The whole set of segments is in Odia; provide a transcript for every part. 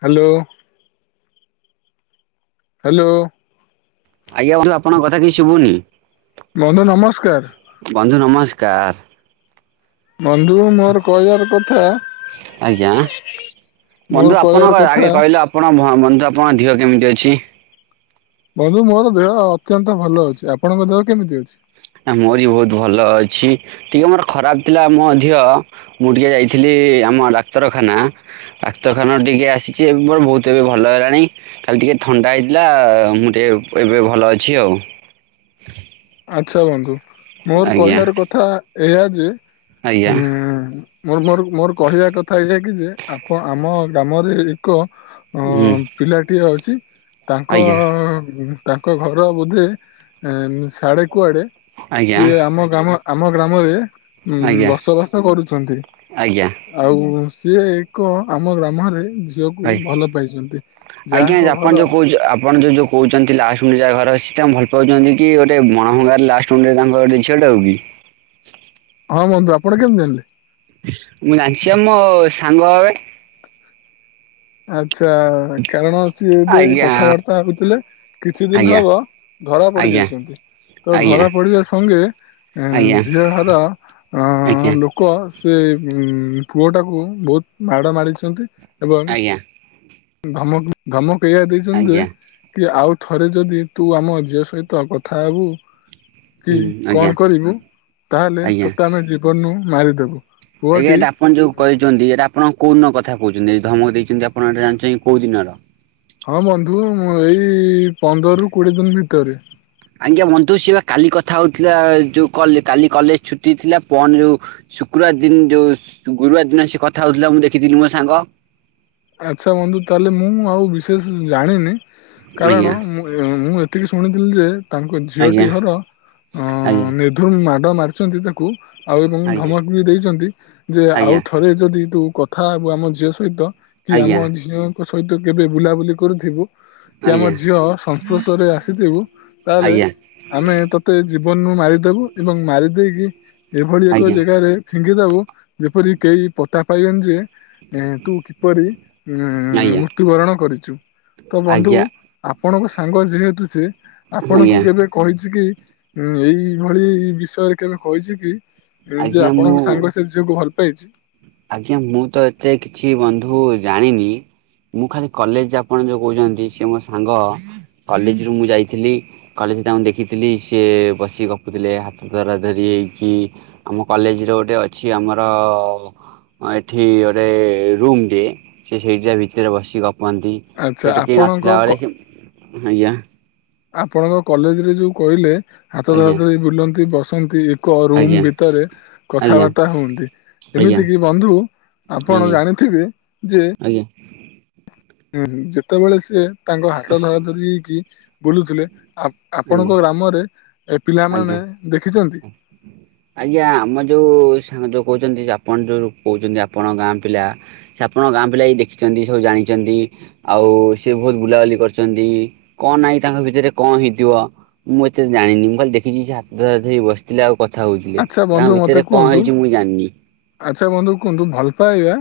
ହ୍ୟାଲୋ। ହ୍ୟାଲୋ। ଆଜ୍ଞା ବନ୍ଧୁ ଆପଣଙ୍କ କଥା କିଛି ଶୁଭୁନି। ବନ୍ଧୁ ନମସ୍କାର। ବନ୍ଧୁ ନମସ୍କାର। ବନ୍ଧୁ ମୋର କହିବାର କଥା ଆଜ୍ଞା ମୋର ବନ୍ଧୁ କହିବାର ଆପଣଙ୍କ କଥା ଆଗେ କହିଲୁ ଆପଣ ବନ୍ଧୁ ଆପଣଙ୍କ ଦିହ କେମିତି ଅଛି। ବନ୍ଧୁ ମୋର ଦେହ ଅତ୍ୟନ୍ତ ଭଲ ଅଛି ଆପଣଙ୍କ ଦେହ କେମିତି ଅଛି? ଆ ମୋରି ବହୁତ ଭଲ ଅଛି, ଟିକେ ମୋର ଖରାପ ଥିଲା ମୁ ମଧ୍ୟ ମୁଁ ଟିକେ ଯାଇଥିଲି ଆମ ଡାକ୍ତରଖାନା, ଡାକ୍ତରଖାନା ଟିକେ ଆସିଛି ବହୁତ ଭଲ ହେଲାଣି ଖାଲି ଟିକେ ଥଣ୍ଡା ହେଇଥିଲା ମୁଁ ଟିକେ ଏବେ ଭଲ ଅଛି ଆଉ। ଆଛା ବନ୍ଧୁ ମୋର ଆଜ୍ଞା। କହିବାର କଥା ଏଇ ଯେ ଆଜ୍ଞା ହୁଁ ମୋର ମୋର ମୋର କହିବା କଥା କଥା ଏହାଇଆ କି ଯେ ଆପଣ ଆମ ଗ୍ରାମରେ ଏକ ଅଁ ହୁଁ ପିଲାଟିଏ ଅଛି। ତାଙ୍କ ଆଜ୍ଞା ତାଙ୍କ ଘର ବୋଧେ ଶାଢେ କୁଆଡ଼େ ଆଜ୍ଞା ସିଏ ଆମ ଗ୍ରାମ ଆମ ଗ୍ରାମରେ [unintelligible] ମଁ ଆଜ୍ଞା ବସବାସ କରୁଛନ୍ତି। ଆଜ୍ଞା ଆଉ ସିଏ, ଏକ ଆମ ଗ୍ରାମରେ ଝିଅକୁ ଭଲ ପାଇଛନ୍ତି। [unintelligible] ଆଜ୍ଞା ଯାହାଙ୍କ ଘର ଆପଣ ଯୋଉ କୋହୁଚ, ଆପଣ ଯୋଉ ଯୋଉ କହୁଛନ୍ତି ଲାଷ୍ଟ୍ କୁ ଯାହା ଘର ଭଲ ପାଉଛନ୍ତି କି? ଗୋଟେ [unintelligible] ଲାଷ୍ଟ ମୁଣ୍ଡରେ ତାଙ୍କ ଘର ଝିଅ ଟାକୁ କି? ହଁ ବନ୍ଧୁ, ଆପଣ କେମିତି ଜାଣିଲେ? ନାଇଁ, ସେ ମୋ ସାଙ୍ଗ ହେବେ। ଆଚ୍ଛା। କାରଣ ସିଏ ଏବେ ଆଜ୍ଞା କଥାବାର୍ତ୍ତା ହୋଉଥିଲେ। କିଛି ଦିନ ଆଜ୍ଞା ହବ ଧରା ପଡି ଆଜ୍ଞା ଯାଇଛନ୍ତି। ତ ଆଜ୍ଞା ଧରା ପଡିବା ସଙ୍ଗେ ଆଜ୍ଞା ଝିଅ ଘର ଆଜ୍ଞା [inaudible] ଲୋକ ସେ ପୁଅଟାକୁ ବହୁତ୍ ମାଡ଼ ମାରିଛନ୍ତି ଏବଂ ଆଜ୍ଞା। ଧମକ, ଧମକ ଏଇଆ ଦେଇଛନ୍ତି ଆଜ୍ଞା ଯେ, କି ଆଉ ଥରେ ଯଦି, ତୁ ଆମ ଝିଅ ସହିତ କଥା ହେବୁ। କି ହୁଁ ଆଜ୍ଞା କଣ କରିବୁ, ତାହେଲେ ଆଜ୍ଞା ତୋତେ ଆମେ ଜୀବନରୁୁ ମାରିଦେବୁ। ଆଜ୍ଞା, ପୁଅଟି ଏଟା ଆପଣ ଯୋଉ କହିଛନ୍ତି। ଏଇଟା ଆପଣ କୋଉ ଦିନ କଥା କହୁଛନ୍ତି। ଧମକ ଦେଇଛନ୍ତି ଆପଣ ଏଟା ଜାଣିଛନ୍ତି କୋଉ ଦିନର? ହଁ ବନ୍ଧୁ, ମୁଁ ଏଇ ପନ୍ଦରରୁୁ କୋଡିଏ ଦିନ୍ ଭିତରେ। ଆଜ୍ଞା ବନ୍ଧୁ, ସେ ବା କାଲି କଥା ହଉଥିଲା। ଯୋଉ କଲରେ କାଲି କଲେଜ ଛୁଟି ଥିଲା [unintelligible] ଯୋଉ ଶୁକ୍ର [unintelligible] ଦିନ୍ ଯୋଉ ଗୁରୁବାର ଦିନ ସେ କଥା ହଉଥିଲା। ମୁଁ ଦେଖିଥିଲି ମୋ ସାଙ୍ଗ ଆଚ୍ଛା। [unintelligible] ତାହେଲେ ମୁଁ ଆଉ ବିଶେଷ ଜାଣିନି। ଆଜ୍ଞା କାରଣ ମୁଁ, ମୁଁ ଏତିକି ଶୁଣିଥିଲି ଯେ ତାଙ୍କ ଆଜ୍ଞା ଝିଅଟି ଘର [unintelligible] ଆଜ୍ଞା ନିଧୁମ୍ ମାଡ଼ ମାରିଛନ୍ତି ତାକୁ। ଆଉ ଏବଂ ଆଜ୍ଞା ଧମକ ବି ଦେଇଛନ୍ତି, ଯେ ଆଉ ଆଜ୍ଞା ଥରେ ଯଦି ତୁ କଥା ହବୁ ଆମ ଝିଅ ସହିତ କି ଆମ ଆଜ୍ଞା ଝିଅଙ୍କ ସହିତ ଦିନେ ବୁଲାବୁଲି କରୁଥିବୁ କି ଆମ ଝିଅ ସଂସ୍ପର୍ଶରେ ଆସିଥିବୁ ତାହେଲେ ଆଜ୍ଞା ଆଜ୍ଞା ଆମେ ତତେ ଜୀବନରୁୁ ମାରିଦବୁ ଏବଂ ମାରି ଦେଇକି ଏଭଳି ଏକ ଆଜ୍ଞା ଜେଗାରେ ଫିଙ୍ଗି ଦୋବୁ ଯେପରି କେହି ପତା ପାଇବେନି ଯେ ଏଁ ତୁ କିପରି ଉଁ ମୃତ୍ୟୁବରଣ କରିଚୁ? ତ ବନ୍ଧୁ ଆଜ୍ଞା ଆଜ୍ଞା ଆପଣଙ୍କ ସାଙ୍ଗ ଯେହେତୁ ସେ ଆପଣଙ୍କୁ ଆଜ୍ଞା କେବେ କହିଛି କି ଉଁ ଏଇଭଳି ବିଷୟରେ କେବେ କହିଛି କି, ଯେ, ଆଜ୍ଞା ମୁଁ ଆପଣଙ୍କ ସାଙ୍ଗ ସେ ଝିଅକୁ ଭଲ୍ ପାଇଛି ଆଜ୍ଞା, ମୁଁ ତ ଏତେ କିଛି ବନ୍ଧୁ ଜାଣିନି। ମୁଁ ଖାଲି କଲେଜ ଆପଣ ଯୋଉ କୋଉଚନ୍ତି, ସିଏ ମୋ ସାଙ୍ଗ କଲେଜ୍ ରୁ ମୁଁ ଯାଇଥିଲି। କଲେଜ୍ ତାଙ୍କୁ ଦେଖିଥିଲି, ସିଏ ବସିକି ଗପୁଥିଲେ ହାତ ଧରା ଧରି ହେ ହେଇକି ଆମ କଲେଜରେ ଗୋଟେ ଅଛି ଆମର ଏଠି ଗୋଟେ ରୁମ୍ ଟେ, ସିଏ ସେଇଠି ତା ଭିତରେ ବସି ଗ ହୁଅନ୍ତି ଆଚ୍ଛା ସେଠୁ କେହି ଆପଣଙ୍କ ନଥିଲାବେଳେ ହିଁ ଆଜ୍ଞା। ଆପଣଙ୍କ କଲେଜରେ ଯୋଉ କହିଲେ ହାତ ଧରା ଆଜ୍ଞା ଧରି ବୁଲନ୍ତି, ବସନ୍ତି ରୁମ୍ ଆଜ୍ଞା ଭିତରେ ଆଜ୍ଞା କଥାବାର୍ତ୍ତା ହୁଅନ୍ତି। ଆଜ୍ଞା ଏମିତି କି ବନ୍ଧୁ ଆପଣ ଆଜ୍ଞା ଜାଣିଥିବେ ଯେ ଆଜ୍ଞା ହୁଁ, ଯେତେବେଳେ ସିଏ ତାଙ୍କ ହାତ ଧରା ଧରି ହେଇକି ବୁଲୁଥିଲେ ଆ ଆଜ୍ଞା ଆପଣଙ୍କ ଗ୍ରାମରେ, ଏ ଆଜ୍ଞା ପିଲାମାନେ ଦେଖିଛନ୍ତି? ଆଜ୍ଞା, ଆମ ଯୋଉ ସା କୋହୁଛନ୍ତି ଯେ ଆପଣ ଯୋଉ କୋହୁଚନ୍ତି, ଆପଣଙ୍କ ଗାଁ ପିଲା ସେ ଆପଣଙ୍କ ଗାଁ ପିଲା ଇ ଦେଖିଛନ୍ତି ସବୁ ଜାଣିଚନ୍ତି। ଆଉ, ସେ ବୋହୁତ ବୁଲାବୁଲି କରିଚନ୍ତି। କଁ ନାଇଁ ତାଙ୍କ ଭିତରେ କଁ ହେଇ ଥିବ ମୁଁ ଏତେ ଜାଣିନି ମୁଁ ଖାଲି ଦେଖିଚି ହାତ ଧରା ଧରି ହେଇ ବସିଥିଲେ ଆଉ କ ଥା ହଉଥିଲେ, ଆଚ୍ଛା ବନ୍ଧୁ ତାଙ୍କ ମତେ ଭିତରେ କଁ କୁହନ୍ତୁ ହେଇଚି ମୁଁ ଜାଣିନି। ଆଚ୍ଛା! ବନ୍ଧୁ କୁହନ୍ତୁ ଭଲ ପାଇବା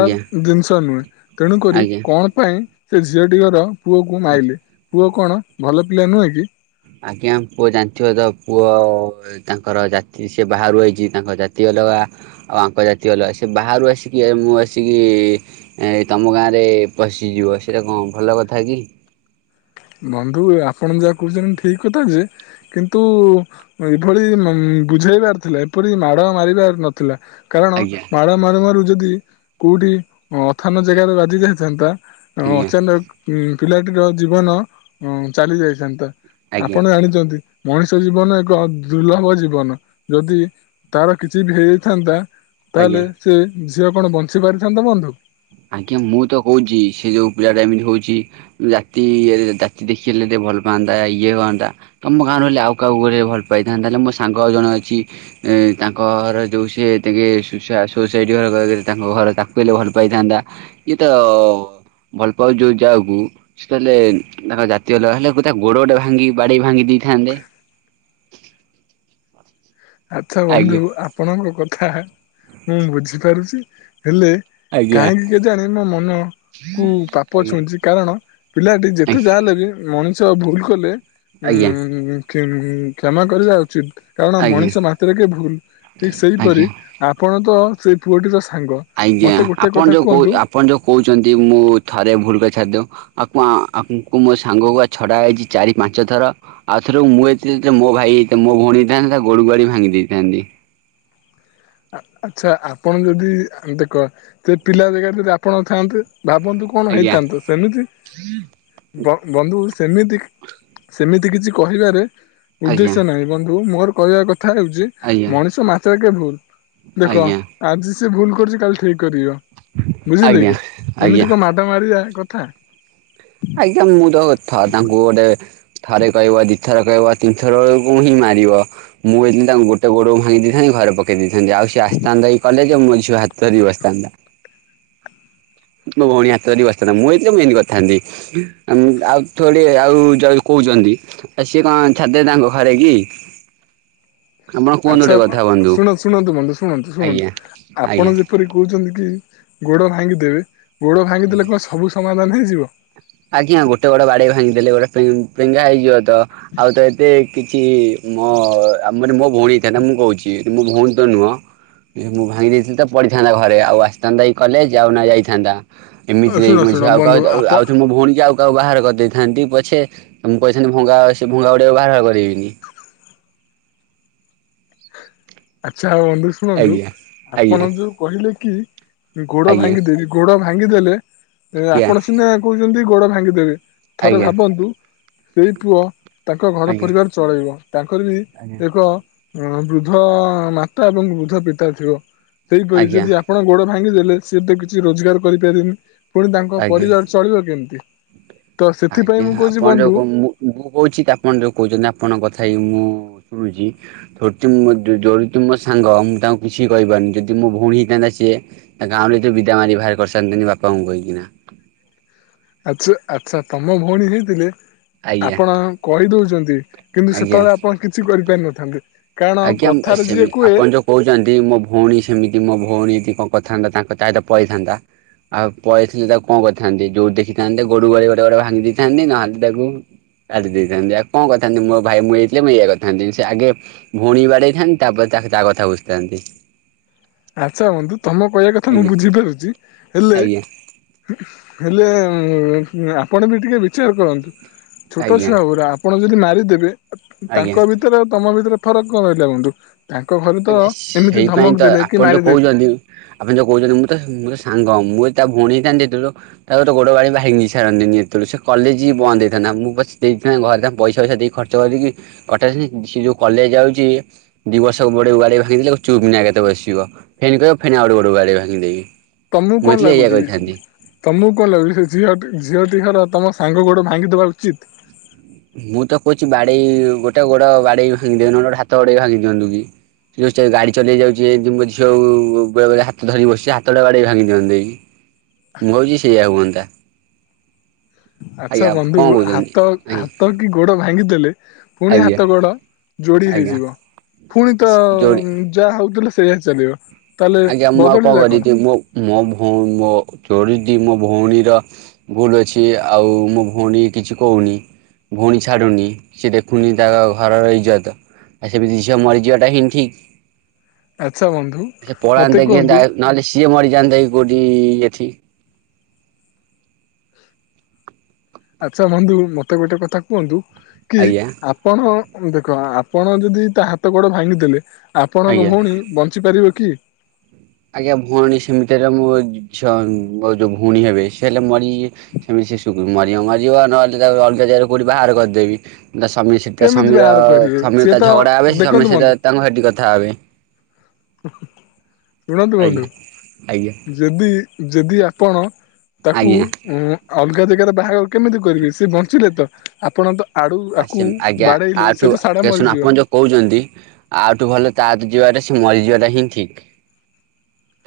ଆଜ୍ଞା ଜିନ୍ଷ ନୁହେଁ, ତେଣୁକରି ଆଜ୍ଞା କଣ ପାଇଁ ସେ ଝିଅଟିି ଘର ପୁଅକୁ ଆଚ୍ଛା ମାଇଲେ, ପୁଅ କଣ ଭଲ ପିଲା ନୁହେଁ କି? ଆଜ୍ଞା ପୁଅ ଜାଣିଥିବ ତ ପୁଅ ତାଙ୍କର ଜାତି ସେ ବାହାରୁ ଆଇଛି ତାଙ୍କ ଜାତୀଅ ଅଲଗା ଆଉ ଆଙ୍କ ଜାତୀୟ ଅଲଗା ସେ ବାହାରୁ ଆସିକି ମୁଁ ଆସିକି ତମ ଗାଁରେ ଏ ପଶିଯିବ ସେଇଟା କଁ ଭଲ କଥା କି [unintelligible] ବନ୍ଧୁ ଆପଣ ଯାହା କୋହୁଚନ୍ତି ଠିକ୍ କଥା ଯେ କିନ୍ତୁ ଏଭଳି ନୁଁ ବୁଝେଇବାର ଥିଲା ଏପରି ମାଡ ମାରିବାର ନଥିଲା। କାରଣ ଆଜ୍ଞା ମାଡ ମାରୁମାରୁ ଯଦି କୋଉଠି ଅଥାନ ଜାଗାରେ ବାଜି ଯାଇଥାନ୍ତା ଆଜ୍ଞା ଅଚାନକ୍ ପିଲାଟିର ଜୀବନ ହଁ ଚାଲି ଯାଇଥାନ୍ତା ଆଜ୍ଞା ଆପଣ ଜାଣିଚନ୍ତି ମଣିଷ ଜୀବନ ଏକ ଦୁର୍ଲଭ ଜୀବନ ଯଦି ତାର କିଛି ବି ହେଇଯାଇଥାନ୍ତା ତାହେଲେ ଆଜ୍ଞା। ସେ ଝିଅ କଣ ବଞ୍ଚି ପାରି ଥାନ୍ତା ବନ୍ଧୁ? ଆଜ୍ଞା ମୁଁ ତ କୋହୁଚି ସେ ଯୋଉ ପିଲାଟା ଏମିତି ହଉଚି ଜାତି, ଜାତି ଦେଖିଲେ ଦେ ଭଲ୍ ପାଆନ୍ତା ଇଏ ହଅନ୍ତା ତମ ଗାଁ ର ହେଲେ ଆଉ କାହାକୁ ଗୋରେ ଭଲ ପାଇଥାନ୍ତା ହହେଲେ ମୋ ସାଙ୍ଗଉ ଜଣେ ଅଛି ଏ ତାଙ୍କ ଘର ଯୋଉ ସି ତାଙ୍କେ ସୋସାଇଟି ଘର ତାଙ୍କ ଘର ତାକୁ ହେଲେ ଭଲ ପାଇ ଥାନ୍ତା ଇଏତ ଭଲ୍ ପାଉଚି ଯୋଉ ଯାହାକୁ ସେ ତାହେଲେ ତାଙ୍କ ଜାତୀ ଅଲଗା ହେଲେ ତା ଗୋଡ ଗୋଟେ ଭାଙ୍ଗି ବାଡେଇ ଭାଙ୍ଗି ଦି ଥାନ୍ଦେ [unintelligible] ଆଚ୍ଛା ବନ୍ଧୁ ଆଜ୍ଞା ଆପଣଙ୍କ କଥା ମୁଁ ବୁଝିପାରୁଛି ହେଲେ ଆଜ୍ଞା କାହିଁକି କେ ଜାଣ ମୋ ମନ କୁ ପାପ ଆଜ୍ଞା ଛୁଇଁଛି କାରଣ ପିଲାଟି ଯେତେ ଯାହା ହେଲେ ବି ମଣି ଷ ଭୁଲ୍ କଲେ ଆଜ୍ଞା ଉଁ କ୍ଷମା କରିବା ଉଚିତ୍ କାରଣ ମଣି ଆଜ୍ଞା ଶ ମାତ୍ରେକେ ଭୁଲ୍ ଠିକ୍ ସେଇପରି ଆଜ୍ଞା। ଆପଣ ତ ସେଇ ପୁଅଟିର ସାଙ୍ଗ ଆଜ୍ଞା ମତେ ଗୋଟେ ଆପଣ କଥା ଯୋଉ କୋଉ କୁହନ୍ତୁ ଆପଣ ଯୋଉ କହୁଚନ୍ତି ମୁଁ ଥରେ ଭୁଲ କରି ଛାଡିଦୋଉ ଆକୁଆ ଆଙ୍କୁ ମୋ ସାଙ୍ଗ କ ଛଡା ହୋଇଛି ଚାରି ପାଞ୍ଚ ଥର ଆଉଥର ମୁଁ ଏ ମୋ ଭାଇ ଏଇ ତ ମୋ ଭଉଣୀ ହେଇଥାନ୍ତା ତା ଗୋଡୁକୁ ବାଡି ଭାଙ୍ଗି ଦେଇଥାନ୍ତି। [inaudible] ଆଚ୍ଛା ଆପଣ ଯଦି ଏମିତି କ ସେ ପିଲା ଜାଗାରେ ଯଦି ଆପଣ ଥାଆନ୍ତେ। ଭାବନ୍ତୁ କଣ ଆଜ୍ଞା ହେଇଥାନ୍ତ। ସେମିତି ବନ୍ଧୁ ସେମିତି ସେମି କିଛି କହିବାରେ ଆଜ୍ଞା ଉଦ୍ଦେଶ୍ୟ ନାହିଁ। ବନ୍ଧୁ ମୋର କହିବା କଥା ହେଉଛି ଆଜ୍ଞା ମଣିଷ ମାତ୍ରେ ଭୁଲ, ଦେଖ ଆଜ୍ଞା ଆଜି ସେ ଭୁଲ କରୁଛି କାଲି ଠିକ କରିବ। ବୁଝିଲେ ଆଜ୍ଞା କି ଆଜ୍ଞା ଏମିତି କଣ ମାଡ଼ ମାରିବା କଥା। ଆଜ୍ଞା ମୁଁ ତ [unintelligible] ତାଙ୍କୁ ଗୋଟେ ଥରେ କହିବ ଦିଇଥର କହିବ ତିନିଥର ବେଳକୁ ହିଁ ମାରିବ। ମୁଁ ଯଇଥିଲି ତାଙ୍କୁ ଗୋଟେ ଗୋଡକୁ ଭାଙ୍ଗି ଦେଇଥାନ୍ତି ଘରେ ପକେଇ ଦେଇଥାନ୍ତି। ଆଉ ସିଏ ଆସିଥାନ୍ତା କଲେଜ। ମୋ ଝିଅ ହାତ ଧରିକି ବସିଥାନ୍ତା। [inaudible] ମୋ ଭଉଣୀ ହାତଧରିକି ବସିଥାନ୍ତା। ମୁଁ ହେଇଥିଲେ ମୁଁ ଏମତି କରିଥାନ୍ତି। ଆଉ ଥୋଡ଼ି ଆଉ ଯଦି କୋଉ ଦେଖୁଛନ୍ତି, ସେ କଣ ଛାଡ଼ିଦେବେ ତାଙ୍କ ଘରେ କି! [inaudible] ଆପଣ କୁହନ୍ତୁ ଆଚ୍ଛା ଗୋଟେ କଥା ଆପଣ ବନ୍ଧୁ ଶୁଣନ୍ତୁ ଶୁଣନ୍ତୁ ବନ୍ଧୁ ଶୁଣନ୍ତୁ ଆଜ୍ଞା ଶୁଣନ୍ତୁ ଆଜ୍ଞା ଆପଣ ଯେପରି କହୁଛନ୍ତି କି ଗୋଡ ଭାଙ୍ଗି ଦେବେ ଗୋଡ ଭାଙ୍ଗିଦେଲେ ଆଜ୍ଞା। କଣ ସବୁ ସମାଧାନ ହେଇଯିବ। ଆଜ୍ଞା ଗୋଟେ ବାଡେଇକି ଭାଙ୍ଗି ଦେଲେ ଗୋଟେ ପେ ପେଙ୍ଗା ହେଇଯିବ ତ। ଆଉ ତ ଏତେ କିଛି ମୋ ଆମର ମୋ ଭଉଣୀ ହେଇଥାନ୍ତା ମୁଁ କହୁଛି। ମୋ ଭଉଣୀ ତ ନୁହଁ ମୁଁ ଭାଙ୍ଗି ଦେଇଥିଲି ତ ପଡିିଥାନ୍ତା ଘରେ ଆଉ ଆସିଥାନ୍ତା କି କଲେଜ ଆଉ ନା ଯାଇଥାନ୍ତା। ଏମିତି ଆଉ ରେ ଶୁଣ ମଣିଷ। ଶୁଣ ବନ୍ଧୁ ଆପ [unintelligible] ପୁଣିକି ଆଉ କାହାକୁ ବାହାଘର କରିଦେଇଥାନ୍ତି ପଛେ, ମୁଁ କହିଥାନ୍ତି ଭଙ୍ଗା ସେ ଭଙ୍ଗା ଗୁଡିଆ କୁ ବାହାଘର କରିବିନି। [inaudible] ଆଚ୍ଛା ବନ୍ଧୁ ଶୁଣନ୍ତୁ ଆଜ୍ଞା ଆଜ୍ଞା ଆପଣ ଯୋଉ କହିଲେ କି ଗୋଡ ଆଜ୍ଞା। ଭାଙ୍ଗିଦେବି ଗୋଡ ଭାଙ୍ଗିଦେଲେ ଆପଣ ସିନା କହୁଛନ୍ତି ଗୋଡ ଭାଙ୍ଗିଦେବେ ଥରେ ଆଜ୍ଞା ଭାବନ୍ତୁ ସେଇ ପୁଅ ତାଙ୍କ ଘର ଆଜ୍ଞା ପରିବାର ଚଳେଇବ। ତାଙ୍କର ବି ଆଜ୍ଞା ଏକ ବୃଦ୍ଧ ମାତା ଏବଂ ବୃଦ୍ଧ ପିତା ଥିବ। ଆଜ୍ଞା ସେଇପରି ଆଜ୍ଞା ଯଦି ଆପଣ ଗୋଡ ଭାଙ୍ଗିଦେଲେ ସିଏ ତ କିଛି ରୋଜଗାର କରିପାରେନି ପୁଣି ତାଙ୍କ ଆଜ୍ଞା ପରିବାର ଚଳିବ କେମିତି? ତ ସେଥିପାଇଁ ମୁଁ ଆଜ୍ଞା କହୁଛି ଆପଣ ବନ୍ଧୁ ଯୋଉ କହୁ ମୁଁ ମୁଁ କହୁଛି ତ ଆପଣ ଯୋଉ କହୁଛନ୍ତି ଆପଣଙ୍କ କଥା ହେଇ ମୁଁ ଶୁଣୁଛି [unintelligible] ମୋ ସାଙ୍ଗ ମୁଁ ତାଙ୍କୁ କିଛି କହିପାରୁନି। ଯଦି ମୋ ଭଉଣୀ ହେଇଥାନ୍ତା ସେ ତା ଗାଁ ରୁ ତ ବିଧା ମାରି ବାହାର କରିସାରନ୍ତିନି ବାପାଙ୍କୁ କହିକିନା। [inaudible] ଆଚ୍ଛା ଆଚ୍ଛା ତମ ଭଉଣୀ ହେଇଥିଲେ ଆଜ୍ଞା ଆପଣ କହିଦଉଛନ୍ତି କିନ୍ତୁ ଆଜ୍ଞା ସେତେବେଳେ ଆପଣ କିଛି କରିପାରିନଥାନ୍ତେ। କାରଣ ଆଜ୍ଞା କଥାରେ ଯିଏ ସେମି କୁହେ ଆପଣ ଯୋଉ କହୁଛନ୍ତି ମୋ ଭଉଣୀ ସେମିତି ମୋ ଭଉଣୀ ଯଦି କଣ କରିଥାନ୍ତା ତାଙ୍କ ତା ସହିତ ପଳେଇଥାନ୍ତା ଆଉ ପଳେଇଥିଲେ ତାକୁ କଣ କରିଥାନ୍ତି ଯୋଉଠି ଦେଖିଥାନ୍ତେ ତାକୁ ଗୋଡ ବାଡେଇ ବାଡେଇ ଭାଙ୍ଗି ଦେଇଥାନ୍ତି। ନହେଲେ ତାକୁ କାଟି ଦେଇଥାନ୍ତି। ଆଉ କଣ କରିଥାନ୍ତି ମୋ ଭାଇ ମୁଁ ହେଇଥିଲେ ମୁଁ ଏଇଆ କରିଥାନ୍ତି। ସେ ଆଗେ ଭଉଣୀ କି ବାଡ଼େଇଥାନ୍ତି ତାପରେ ତାକୁ ତା କଥା ବୁଝିଥାନ୍ତି। ଆଚ୍ଛା ବନ୍ଧୁ ତମ କହିବା କଥା ମୁଁ ଆଜ୍ଞା ବୁଝିପାରୁଛି ହେଲେ ଆଜ୍ଞା ହେଲେ ଆପଣ ବି ଟିକେ ବିଚାର କରନ୍ତୁ। ଛୋଟ ଆଜ୍ଞା ଛୁଆଗୁରା ଆପଣ ଯଦି ମାରିଦେବେ ଆଜ୍ଞା। ତାଙ୍କ ଭିତରେ ଆଉ ତମ ଭିତରେ ଫରକ କଣ ରହିଲା ବନ୍ଧୁ? ତାଙ୍କ ଘରେ ତ ଆଜ୍ଞା ଏମିତି ସେଇପାଇଁ ଧମକ ତ ଦେଲେ କି ଆପଣ ଯୋଉ ମାରିଦେବେ କହୁଛନ୍ତି ଆପଣ ଯୋଉ କହୁଛନ୍ତି ମୁଁ ତ ମୁଁ ତ ସାଙ୍ଗ ମୁଁ ଯଦି ତା ଭଉଣୀ ହେଇଥାନ୍ତି ହେତେବେଳୁ ତା ଗୋଟେ ଗୋଡ ଗାଡ଼ି ଭାଙ୍ଗି ସାରନ୍ତିନି। ଏତେବେଳୁ ସେ କଲେଜି ବନ୍ଦ ହେଇଥାନ୍ତା। ନା ମୁଁ ପଛେ ଦେଇଥାନ୍ତି ଘରେ ତା ପଇସା ପଇସା ଦେଇକି ଖର୍ଚ୍ଚ କରିକି ଅଟ ଯଉ କଲେଜ ଯାଉଛି ଦି ବର୍ଷ ତା ଗୋଡ଼ କୁ ବାଡେଇ ଭାଙ୍ଗିଲେ ଚୁ୍ପ୍ କିନା ଏକାଥରେ ବସିବ। ଫେନ୍ କହିବେ ଆଉ ଗୋଟେ ଗାଡ଼ି ଭାଙ୍ଗିଦେବି। ତମକୁ ମୁଁ କଣ ହେଇଥିଲେ ଏଇଆ ଲାଗୁଛି କରିଥାନ୍ତି। ତମକୁ କଣ ଲାଗୁଛି ସେ ଝିଅଟି ଝିଅଟି ଘର ତମ ସାଙ୍ଗ ଗୋଡ଼ ଭାଙ୍ଗିଦବା ଉଚିତ୍ ମୁଁ ତ କହୁଛି ବାଡେଇ ଗୋଟେ ଗୋଡ ବାଡେଇ ଭାଙ୍ଗି ଦିଅନୁ ନ ହେଲେ ଗୋଟେ ହାତ ବଡେଇ ଭାଙ୍ଗି ଦିଅନ୍ତୁ କି। ଚ ଗାଡି ଚଲେଇ ଯାଉଛି ଯେ ଝିଅଉ ବେଳେବେଳେ ହାତ ଧରିି ବସିଛି ହାତଟା ବାଡେଇ ଭାଙ୍ଗି ଦିଅନ୍ତେ କି। ମୁଁ ଭାବୁଚିସେଇଆ ହୁଅନ୍ତା। ଆଚ୍ଛା ଆଜ୍ଞା ବନ୍ଧୁ କଣ କହୁଛନ୍ତି ହାତ ଆଜ୍ଞା ହାତ କି ଗୋଡ ଭାଙ୍ଗିଦେଲେ ପୁଣି ଆଜ୍ଞା ହାତ ଗୋଡ ଯୋଡି ଆଜ୍ଞା ହେଇଯିବ ପୁଣି ତ ଆସି ଯୋଡ଼ି ଯାହା ହଉଥିଲା ସେଇଆ ଚାଲିବ। ତାହେଲେ ଆଜ୍ଞା ମୁଁ ଆଉ କଣ ବଦଳିଲା କରିିବି ମୋ ମୋ ହ ମୋ ଚୋରିଜି ମୋ ଭଉଣୀର ଭୁଲ ଅଛି ଆଉ ମୋ ଭଉଣୀ କିଛି କହୁନି ନି ଭଉଣୀ ଛାଡୁନି ସେ ଦେଖୁନି ତା ଘରର ଇଜ୍ଜତ ଆ ସେମିତି ଝିଅ ମରିଯିବାଟା ହିଁ ଠିକ। ଆଚ୍ଛା ବନ୍ଧୁ ସେ ମତେ ପଳାତା କି ତା କୁହନ୍ତୁ ନହେଲେ ସିଏ ମରିଯାଆନ୍ତା କୋଉଠି ଏଠି ଆଚ୍ଛା ବନ୍ଧୁ ମତେ ଗୋଟେ କଥା କୁହନ୍ତୁ କି ଆଜ୍ଞା ଆପଣ ଦେଖ ଆପଣ ଯଦି ତା ହାତ ଗୋଡ ଭାଙ୍ଗିଦେଲେ ଆପଣଙ୍କ ଆଜ୍ଞା ଭଉଣୀ ବଞ୍ଚି ପାରିବ କି? ଆଜ୍ଞା ଭଉଣୀ ସେମିତି ରେ ମ ଝିଅ ମର ଯୋଉ ଭଉଣୀ ହେବେ ସେ ହେଲେ ମଲି କି ସେମିତି ସେ ମରିବ ମରିବ ନହେଲେ ତାକୁ ଅଲଗା ଜାଗାରେ କଉଠି ବାହାଘର କରିଦେବି। ତା ସାମୀ ସେ ତ କେମିତି ସାମୀର ବାହାର କରିବେ ସାମୀର ସିଏ ତା ତ ଝଗଡା ହବେ ସେ ଦେଖନ୍ତୁ ସାମୀୟ ସହିତ ବନ୍ଧୁ ତାଙ୍କୁ ସେଠି କଥା ହେବେ [inaudible] ଶୁଣନ୍ତୁ ବନ୍ଧୁ ଆଜ୍ଞା ଆଜ୍ଞା ଯଦି ଯଦି ଆପଣ ତାକୁ ଆଜ୍ଞା ଉ ଅଲଗା ଜାଗାରେ ବାହାଘର କେମିତି କରିବେ ସେ ବଞ୍ଚିଲେ ତ ଆପଣ ତ ଆଡୁ ଆକୁ ସେମୀ ଆଜ୍ଞା ବାଡେଇଲେ ସେ ଆଠୁ ତ ସାଢେ ଆଜ୍ଞା ଶୁଣ ମରିଯିବ ଆପଣ ଯୋଉ କହୁଛନ୍ତି ଆଉଠୁ ଭଲ ତା ଯିବାରେ ସେ ମରିଯିବା ଟା ହିଁ ଠିକ।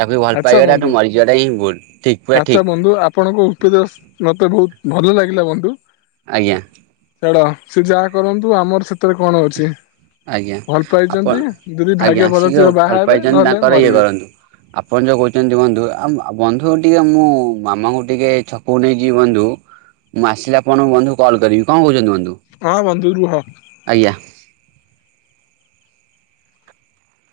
ତାକୁ ବି ଭଲ ଆଚ୍ଛା ପାଇବାଟା ବନ୍ଧୁ ଠୁ ମରିଯିବାଟା ହିଁ ଭୁଲ ଠିକ ପୁରା ଆଚ୍ଛା ଠିକ। ବନ୍ଧୁ ଆପଣଙ୍କ ଉପଦେଶ ମତେ ବହୁତ ଭଲ ଲାଗିଲା ବନ୍ଧୁ। ଆଜ୍ଞା। ଛାଡ଼ ସେ ଯାହା କରନ୍ତୁ ଆମର ସେଥିରେ କଣ ଅଛି। ଆଜ୍ଞା ଭଲ ଆପଣ ପାଇଛନ୍ତି ଯଦି ଭାଗ୍ୟ ଆଜ୍ଞା ଭଲ ସେ ଥିବ ଯୋଉ ବାହା ଭଲ ହେବେ ପାଇଛନ୍ତି ନହେଲେ ତାଙ୍କରେ ଇଏ ମରିବେ କରନ୍ତୁ। ଆପଣ ଯୋଉ କହୁଚ ବନ୍ଧୁ ବନ୍ଧୁ ଆ ବନ୍ଧୁ ଟିକେ ମୋ ମାମାଙ୍କୁ ଟିକେ ଛକ ନେଇଯିବ ବନ୍ଧୁ। ମୁଁ ଆସିଲେ ଆପଣଙ୍କୁ ବନ୍ଧୁ କଲ କରିବି କଣ କହୁଛନ୍ତି ବନ୍ଧୁ। ହଁ ବନ୍ଧୁ ରୁହ। ଆଜ୍ଞା।